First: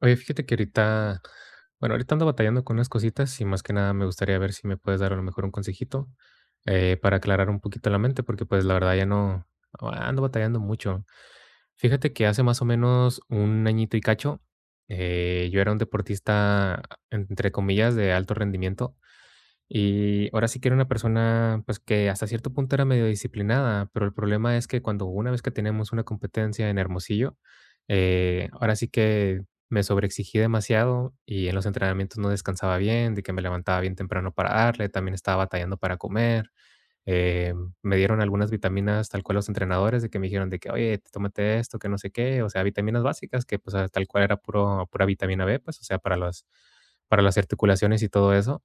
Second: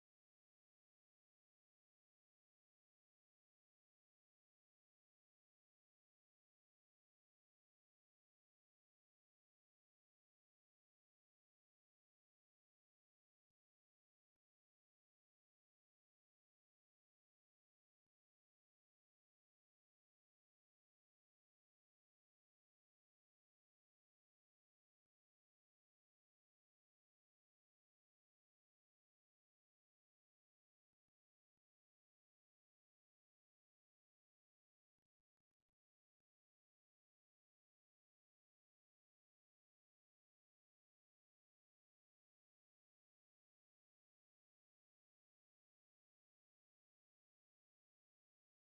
Oye, fíjate que ahorita, bueno, ahorita ando batallando con unas cositas y más que nada me gustaría ver si me puedes dar a lo mejor un consejito para aclarar un poquito la mente, porque pues la verdad ya no ando batallando mucho. Fíjate que hace más o menos un añito y cacho, yo era un deportista, entre comillas, de alto rendimiento. Y ahora sí que era una persona, pues, que hasta cierto punto era medio disciplinada, pero el problema es que cuando una vez que teníamos una competencia en Hermosillo, ahora sí que me sobreexigí demasiado y en los entrenamientos no descansaba bien, de que me levantaba bien temprano para darle, también estaba batallando para comer. eh, Me dieron algunas vitaminas tal cual los entrenadores, de que me dijeron de que: "Oye, tómate esto, que no sé qué", o sea, vitaminas básicas, que pues tal cual era pura vitamina B, pues, o sea, para las, articulaciones y todo eso.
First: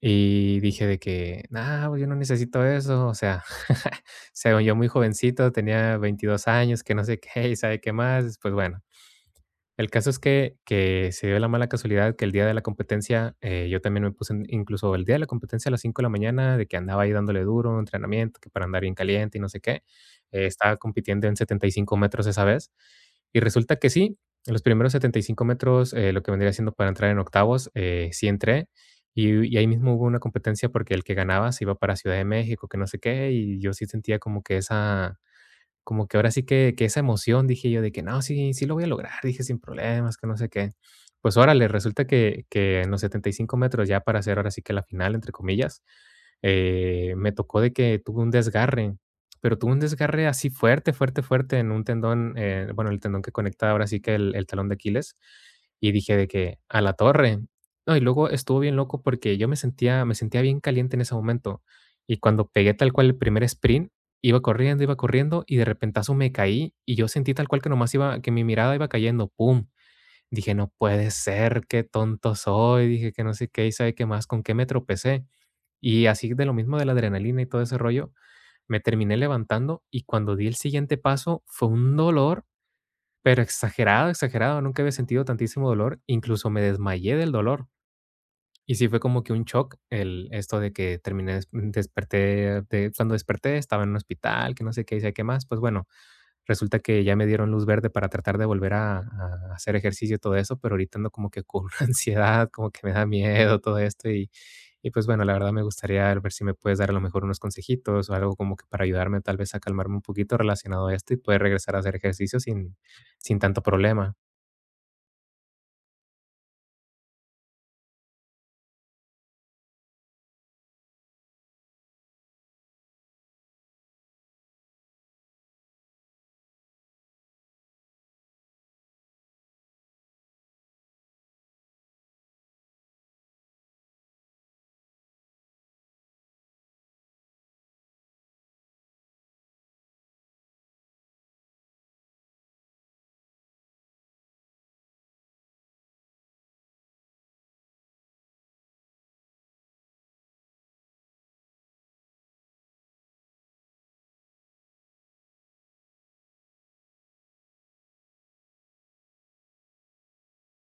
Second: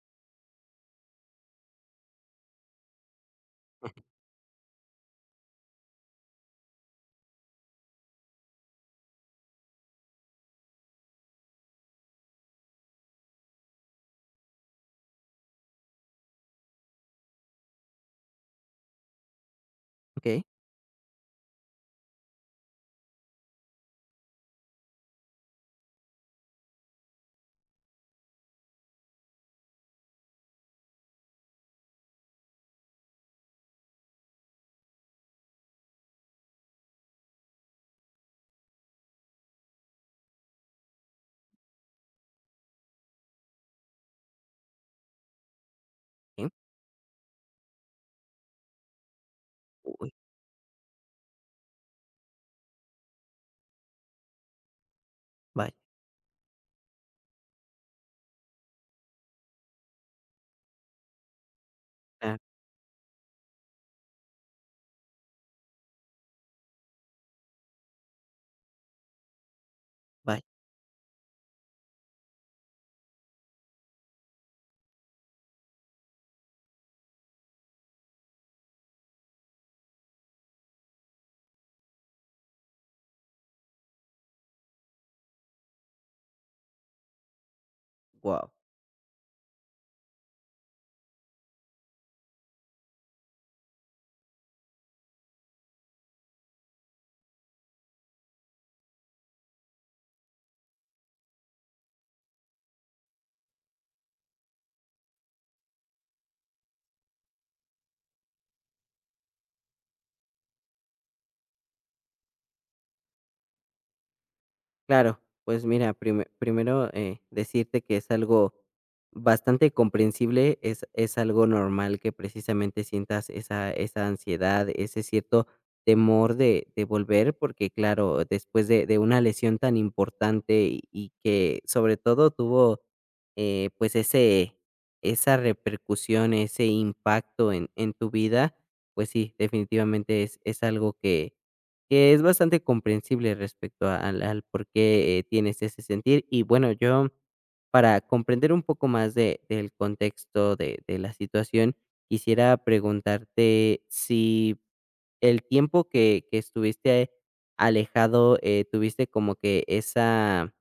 Y dije de que: "No, pues yo no necesito eso", o sea, o sea, yo muy jovencito, tenía 22 años, que no sé qué, y sabe qué más, pues bueno. El caso es que se dio la mala casualidad que el día de la competencia, yo también me puse incluso el día de la competencia a las 5 de la mañana, de que andaba ahí dándole duro, entrenamiento, que para andar bien caliente y no sé qué, Okey, estaba compitiendo en 75 metros esa vez. Y resulta que sí, en los primeros 75 metros, lo que vendría siendo para entrar en octavos, sí entré, y ahí mismo hubo una competencia porque el que ganaba se iba para Ciudad de México, que no sé qué, y yo sí sentía como que esa, como que ahora sí que esa emoción, dije yo, de que: "No, sí, sí lo voy a lograr". Dije: "Sin problemas, que no sé qué". Pues órale, resulta que en los 75 metros, ya para hacer ahora sí que la final, entre comillas, sí. Me tocó de que tuve un desgarre, pero tuve un Uy, desgarre así fuerte, fuerte, fuerte en un tendón, bueno, el tendón que conecta ahora sí que el talón de Aquiles. vaya. Y dije de que: "A la torre". No, y luego estuvo bien loco porque yo me sentía bien caliente en ese momento, y Ah, cuando pegué tal cual el primer sprint, iba corriendo, iba corriendo, y de repentazo me caí, y yo sentí tal cual que nomás iba, que mi mirada iba cayendo, pum. vaya. Dije: "No puede ser, qué tonto soy". Dije que no sé qué, y sabe qué más, con qué me tropecé. Y así, de lo mismo de la adrenalina y todo ese rollo, me terminé levantando, y cuando di el siguiente paso, fue un dolor, pero exagerado, exagerado. Nunca había sentido tantísimo dolor, incluso me desmayé del dolor. Wow. Y sí, fue como que un shock el esto de que terminé desperté, de cuando desperté estaba en un hospital, que no sé qué, y sé qué más. Pues bueno, resulta que ya me dieron luz verde para tratar de volver a hacer ejercicio y todo eso, pero ahorita ando como que con ansiedad, como que me da miedo todo esto. Y y pues bueno, la verdad me gustaría ver si me puedes dar a lo mejor unos consejitos o algo como que para ayudarme tal vez a calmarme un poquito relacionado a esto y poder regresar a hacer ejercicio sin tanto problema. Claro, pues mira, primero, decirte que es algo bastante comprensible, es algo normal que precisamente sientas esa ansiedad, ese cierto temor de volver, porque claro, después de una lesión tan importante y que sobre todo tuvo, pues ese esa repercusión, ese impacto en tu vida, pues sí, definitivamente es algo que es bastante comprensible respecto a- al por qué, tienes ese sentir. Y bueno, yo, para comprender un poco más de del contexto de la situación, quisiera preguntarte si el tiempo que estuviste alejado, tuviste como que esa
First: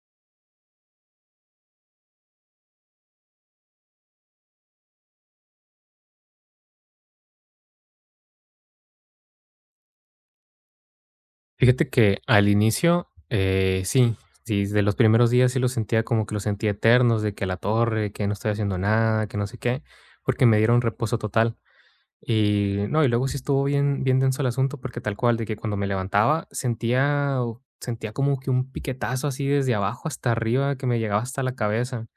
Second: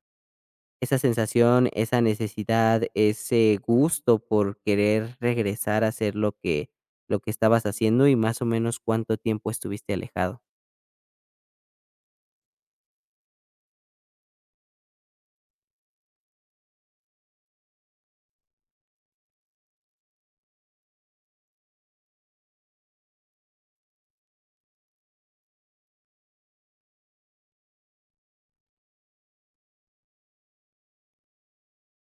esa sensación, esa necesidad, ese gusto por querer regresar a hacer lo que estabas haciendo, y más o menos, ¿cuánto tiempo estuviste alejado? Fíjate que al inicio, sí, sí, de los primeros días sí lo sentía, como que lo sentía eternos, de que a la torre, que no estoy haciendo nada, que no sé qué, porque me dieron reposo total. Y no, y luego sí estuvo bien, bien denso el asunto, porque tal cual, de que cuando me levantaba sentía como que un piquetazo así desde abajo hasta arriba, que me llegaba hasta la cabeza.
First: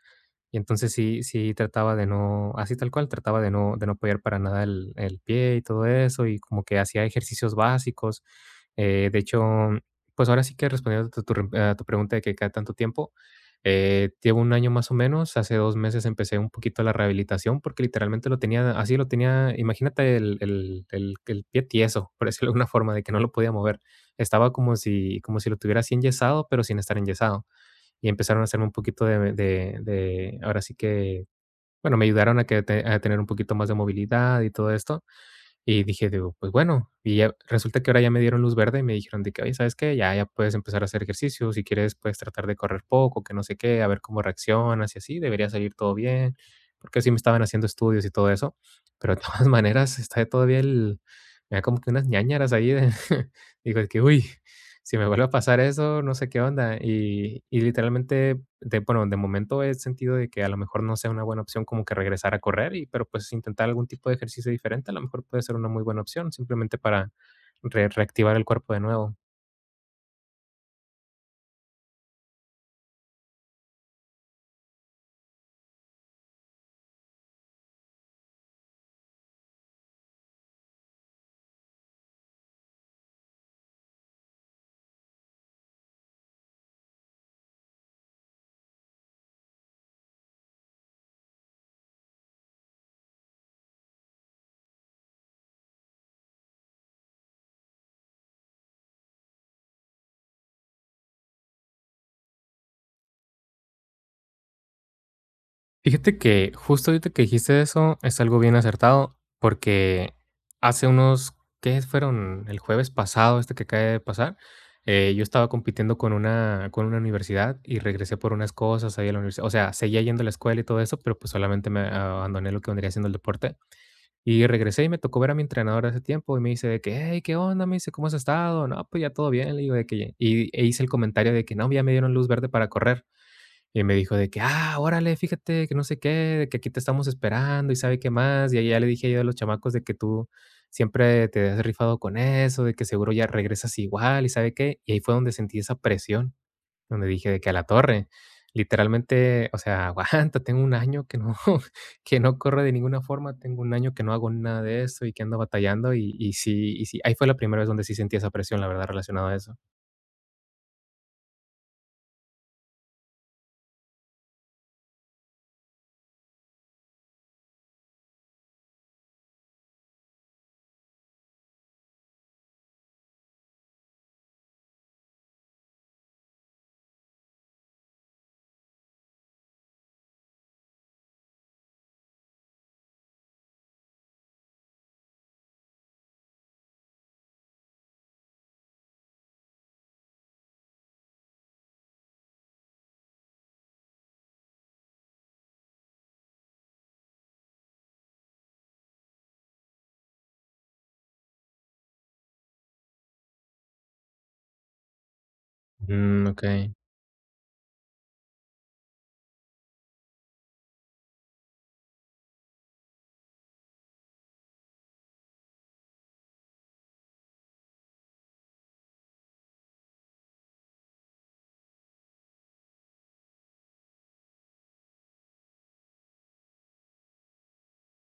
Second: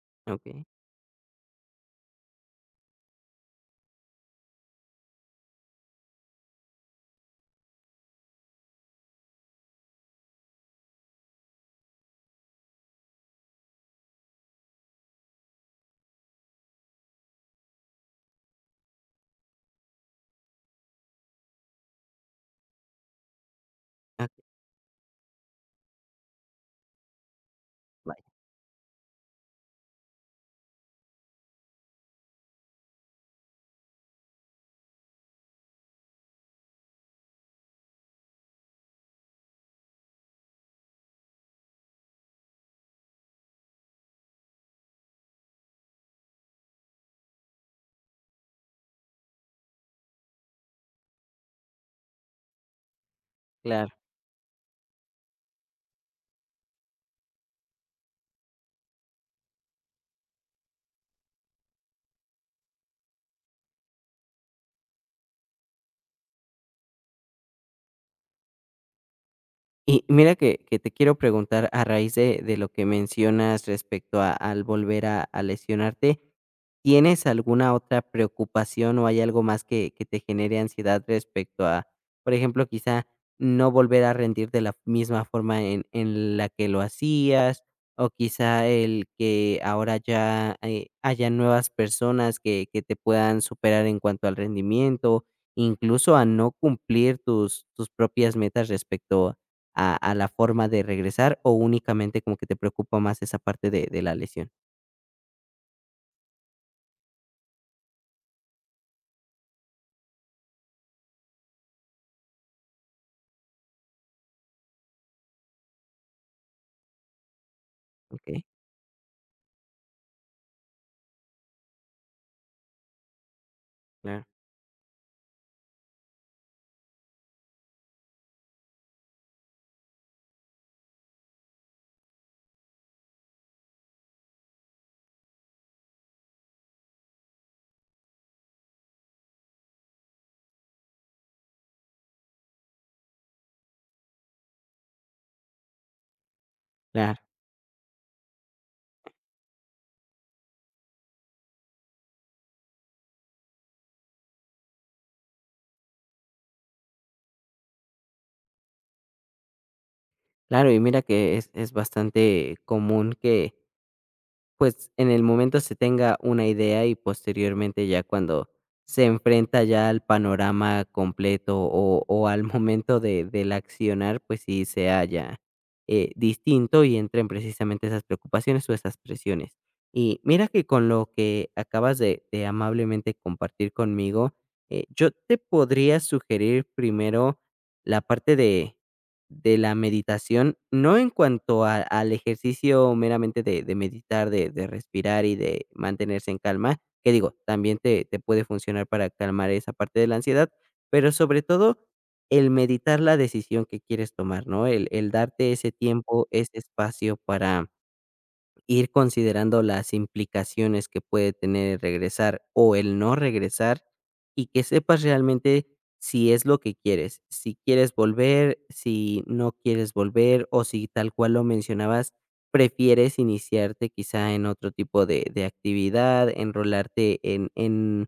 Y Okey. entonces sí trataba de no, así tal cual, trataba de no apoyar para nada el pie y todo eso, y como que hacía ejercicios básicos. De hecho, pues ahora sí que, respondiendo a tu tu rem a tu pregunta de que cada tanto tiempo, llevo un año más o menos. Hace 2 meses empecé un poquito la rehabilitación porque literalmente lo tenía así, lo tenía, imagínate, el pie tieso, por decirlo de alguna forma, de que no lo podía mover. Ah, Estaba como si lo tuviera así enyesado, pero sin estar enyesado. Y empezaron a hacerme un poquito de ahora sí que, bueno, me ayudaron a que te, a tener un poquito más de movilidad y todo esto, y dije, digo, pues bueno. Y ya resulta que ahora ya me dieron luz verde y me dijeron de que: "Oye, ¿sabes qué? Ya puedes empezar a hacer ejercicio. Si quieres puedes tratar de correr poco, que no sé qué, a ver cómo reaccionas, y así, debería salir todo bien", porque así me estaban haciendo estudios y todo eso. Pero de todas maneras está todavía el me da como que unas ñáñaras ahí de, digo de claro. que: "Uy, si me vuelve a pasar eso, no sé qué onda". Y literalmente, bueno, de momento he sentido de que a lo mejor no sea una buena opción como que regresar a correr, y, pero pues intentar algún tipo de ejercicio diferente a lo mejor puede ser una muy buena opción, simplemente para reactivar el cuerpo de nuevo. Y mira que te quiero preguntar a raíz de lo que mencionas respecto a al volver a lesionarte, ¿tienes alguna otra preocupación o hay algo más que te genere ansiedad respecto a, por ejemplo, quizá no volver a rendir de la misma forma en la que lo hacías, o quizá el que ahora ya, haya nuevas personas que te puedan superar en cuanto al rendimiento, incluso a no cumplir tus tus propias metas respecto a la forma de regresar o únicamente como que te preocupa más esa parte de la lesión. Fíjate que justo ahorita que dijiste eso es algo bien acertado, porque hace unos, ¿qué fueron? El jueves pasado, este que acaba de pasar, yo estaba compitiendo con con una universidad y regresé por Okey, unas cosas ahí a la universidad. O sea, seguía yendo a la escuela y todo eso, pero pues solamente me abandoné lo que vendría siendo el deporte. claro, Y regresé y me tocó ver a mi entrenador de ese tiempo, y me dice de que: "Hey, ¿qué onda?". Me dice: "¿Cómo has estado?". "No, pues ya todo bien", le digo de que, y, e hice el comentario de que: "No, ya me dieron luz verde para correr". Y me dijo de que: "Ah, órale, fíjate que no sé qué, de que aquí te estamos esperando y sabe qué más". Y ahí ya le dije yo a los chamacos de que: "Tú siempre te has rifado con eso, de que seguro ya regresas igual", y sabe qué. Y ahí fue donde sentí esa presión, donde claro, dije de que a la torre, literalmente, o sea, aguanta, tengo un año que no que no corre de ninguna forma, tengo un año que no hago nada de eso y que ando batallando. Y sí, y sí, ahí fue la primera vez donde sí sentí esa presión, la verdad, relacionado a eso. claro. Y mira que es bastante común que pues, en el momento se tenga una idea y posteriormente ya cuando se enfrenta ya al panorama completo o al momento de del accionar, pues sí se haya distinto y entren precisamente esas preocupaciones o esas presiones. Y mira que con lo que acabas de amablemente compartir conmigo, yo te podría sugerir primero la parte de la meditación, no en cuanto a al ejercicio meramente de meditar, de respirar y de mantenerse en calma, que digo, también te puede funcionar para calmar esa parte de la ansiedad, pero sobre todo el meditar la decisión que quieres tomar, ¿no? el darte ese Mm, tiempo, ese okey. espacio para ir considerando las implicaciones que puede tener el regresar o el no regresar y que sepas realmente si es lo que quieres, si quieres volver, si no quieres volver o si tal cual lo mencionabas, prefieres iniciarte quizá en otro tipo de actividad, enrolarte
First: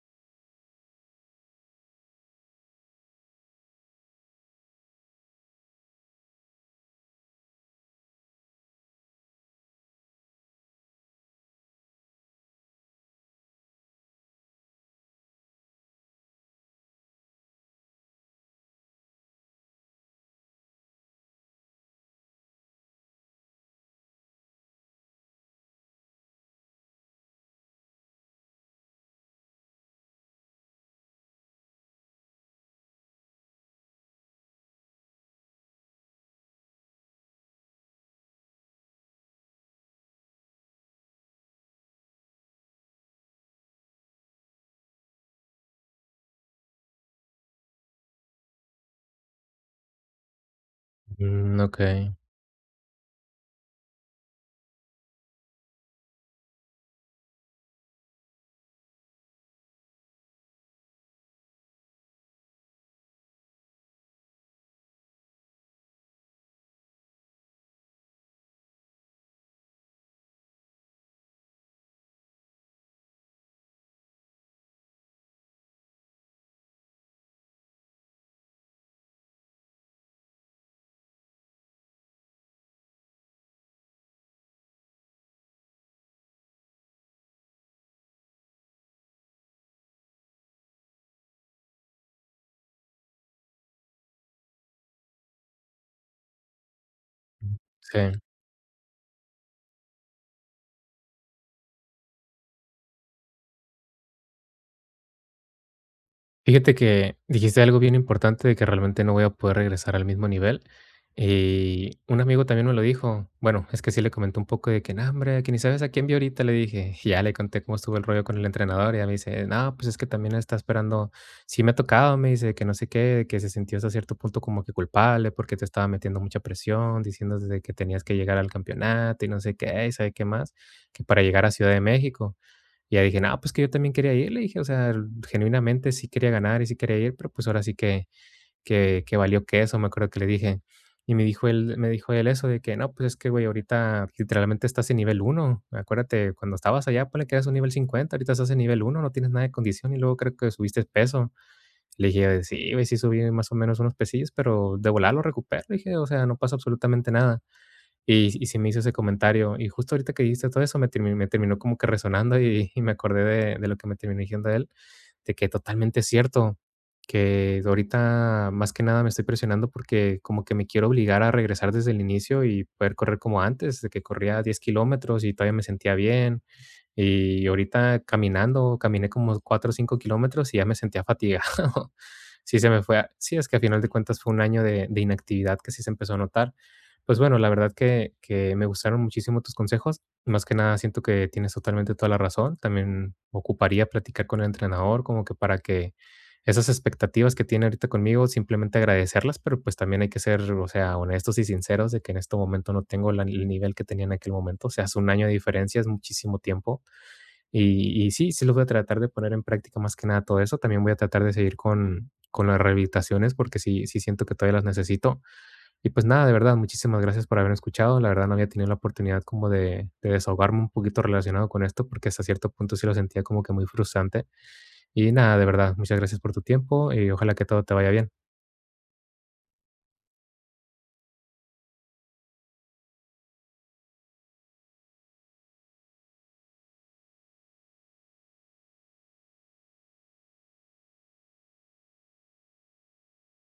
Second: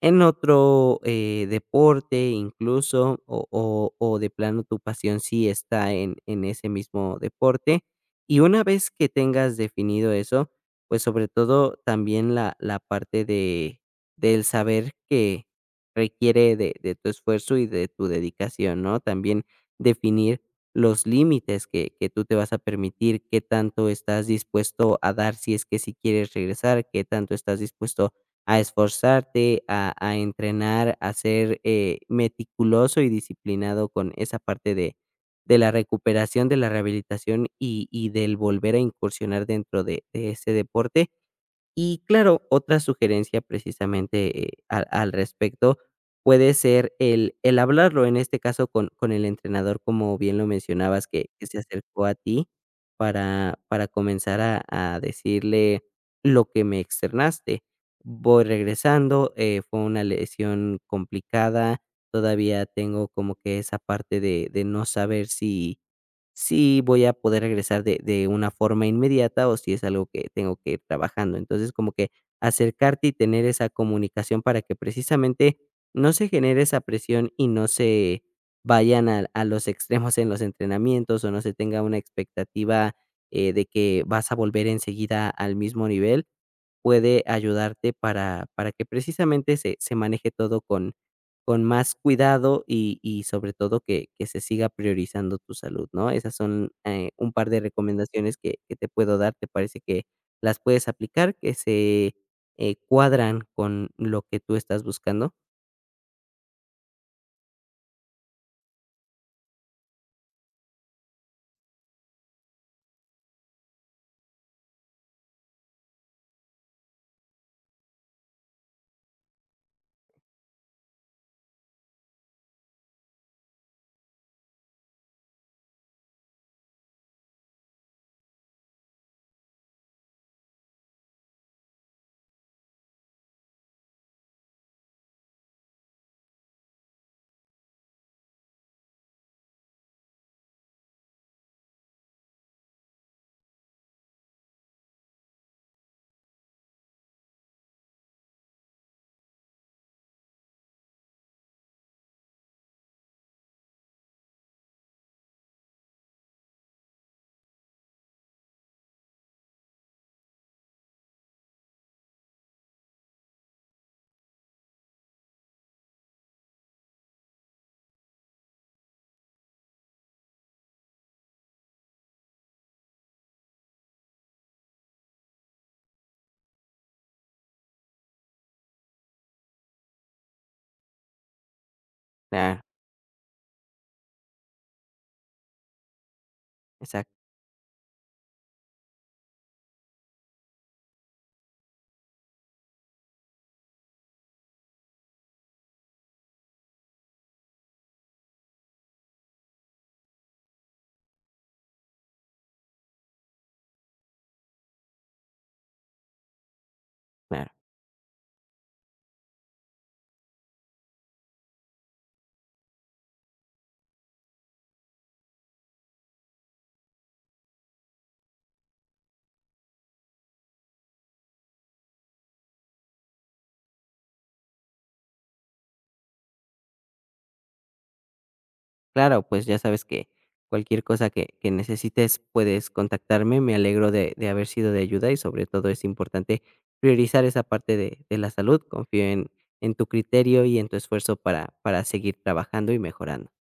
en otro deporte incluso, o de plano tu pasión sí está en ese mismo deporte. Y una vez que tengas definido eso, pues sobre todo también la parte de, del saber que requiere de tu esfuerzo y de tu dedicación, ¿no? También definir los límites que tú te vas a permitir, qué tanto estás dispuesto a dar si es que si quieres regresar, qué tanto estás dispuesto a esforzarte, a entrenar, a ser, meticuloso y disciplinado con esa parte de la recuperación, de la rehabilitación y del volver a incursionar dentro de ese deporte. Y claro, otra sugerencia precisamente, al al respecto puede ser el hablarlo, en este caso con el entrenador, como bien lo mencionabas, que se Mm, acercó okey. a ti para comenzar a decirle lo que me externaste. Voy regresando, fue una lesión complicada, todavía tengo como que esa parte de no saber si si voy a poder regresar de una forma inmediata o si es algo que tengo que ir trabajando. Entonces, como que acercarte y tener esa comunicación para que precisamente no se genere esa presión y no se vayan a los extremos en los entrenamientos o no se tenga una expectativa, de que vas a volver enseguida al mismo nivel, puede ayudarte para que precisamente se, se maneje todo con más cuidado y sobre todo que se siga priorizando tu salud, ¿no? Esas son un par de Sí. recomendaciones que te puedo dar, te parece que las puedes aplicar, que se cuadran con lo que tú estás buscando. Fíjate que dijiste algo bien importante de que realmente no voy a poder regresar al mismo nivel. Y un amigo también me lo dijo. Bueno, es que sí le comenté un poco de que: "No, hombre, que ni sabes a quién vi ahorita", le dije. Y ya le conté cómo estuvo el rollo con el entrenador. Y ya me dice: "No, pues es que también está esperando. Sí me ha tocado", me dice, que no sé qué, de que se sintió hasta cierto punto como que culpable porque te estaba metiendo mucha presión, diciendo desde que tenías que llegar al campeonato y no sé qué, y sabe qué más, que para llegar a Ciudad de México. Y ya dije: "No, pues que yo también quería ir", le dije, o sea, genuinamente sí quería ganar y sí quería ir, pero pues ahora sí que que valió, que eso me acuerdo que le dije. Y me dijo él, eso de que: "No, pues es que, güey, ahorita literalmente estás en nivel uno. Acuérdate, cuando estabas allá, ponle que eras un nivel 50, ahorita estás en nivel uno, no tienes nada de condición y luego creo que subiste peso". Le dije: "Sí, güey, sí subí más o menos unos pesillos, pero de volar lo recupero", le dije, o sea, no pasa absolutamente nada. Y se me hizo ese comentario. Y justo ahorita que dijiste todo eso, me terminó como que resonando, y me acordé de lo que me terminó diciendo él, de que totalmente es cierto, que ahorita más que nada me estoy presionando porque como que me quiero obligar a regresar desde el inicio y poder correr como antes, de que corría 10 kilómetros y todavía me sentía bien. Y ahorita caminando, caminé como 4 o 5 kilómetros y ya me sentía fatigado. Sí, Claro, se me fue a sí, es que a final de cuentas fue un año de inactividad que sí se empezó a notar. Pues exacto, bueno, la verdad que me gustaron muchísimo tus consejos. Más que nada siento que tienes totalmente toda la razón. También ocuparía platicar con el entrenador, como que para que esas expectativas que tiene ahorita conmigo, simplemente agradecerlas, pero, pues, también hay que ser, o sea, honestos y sinceros de que en este momento no tengo la, el nivel que tenía en aquel momento. O sea, es un año de diferencia, es muchísimo tiempo. claro. Y sí, sí los voy a tratar de poner en práctica, más que nada todo eso. También voy a tratar de seguir con las rehabilitaciones, porque sí siento que todavía las necesito. Y, pues, nada, de verdad, muchísimas gracias por haberme escuchado. La verdad, no había tenido la oportunidad como de desahogarme un poquito relacionado con esto, porque hasta cierto punto sí lo sentía como que muy frustrante. Y nada, de verdad, muchas gracias por tu tiempo y ojalá que todo te vaya bien. Claro, pues ya sabes que cualquier cosa que necesites puedes contactarme. Me alegro de haber sido de ayuda y sobre todo es importante priorizar esa parte de la salud. Confío en tu criterio y en tu esfuerzo para seguir trabajando y mejorando.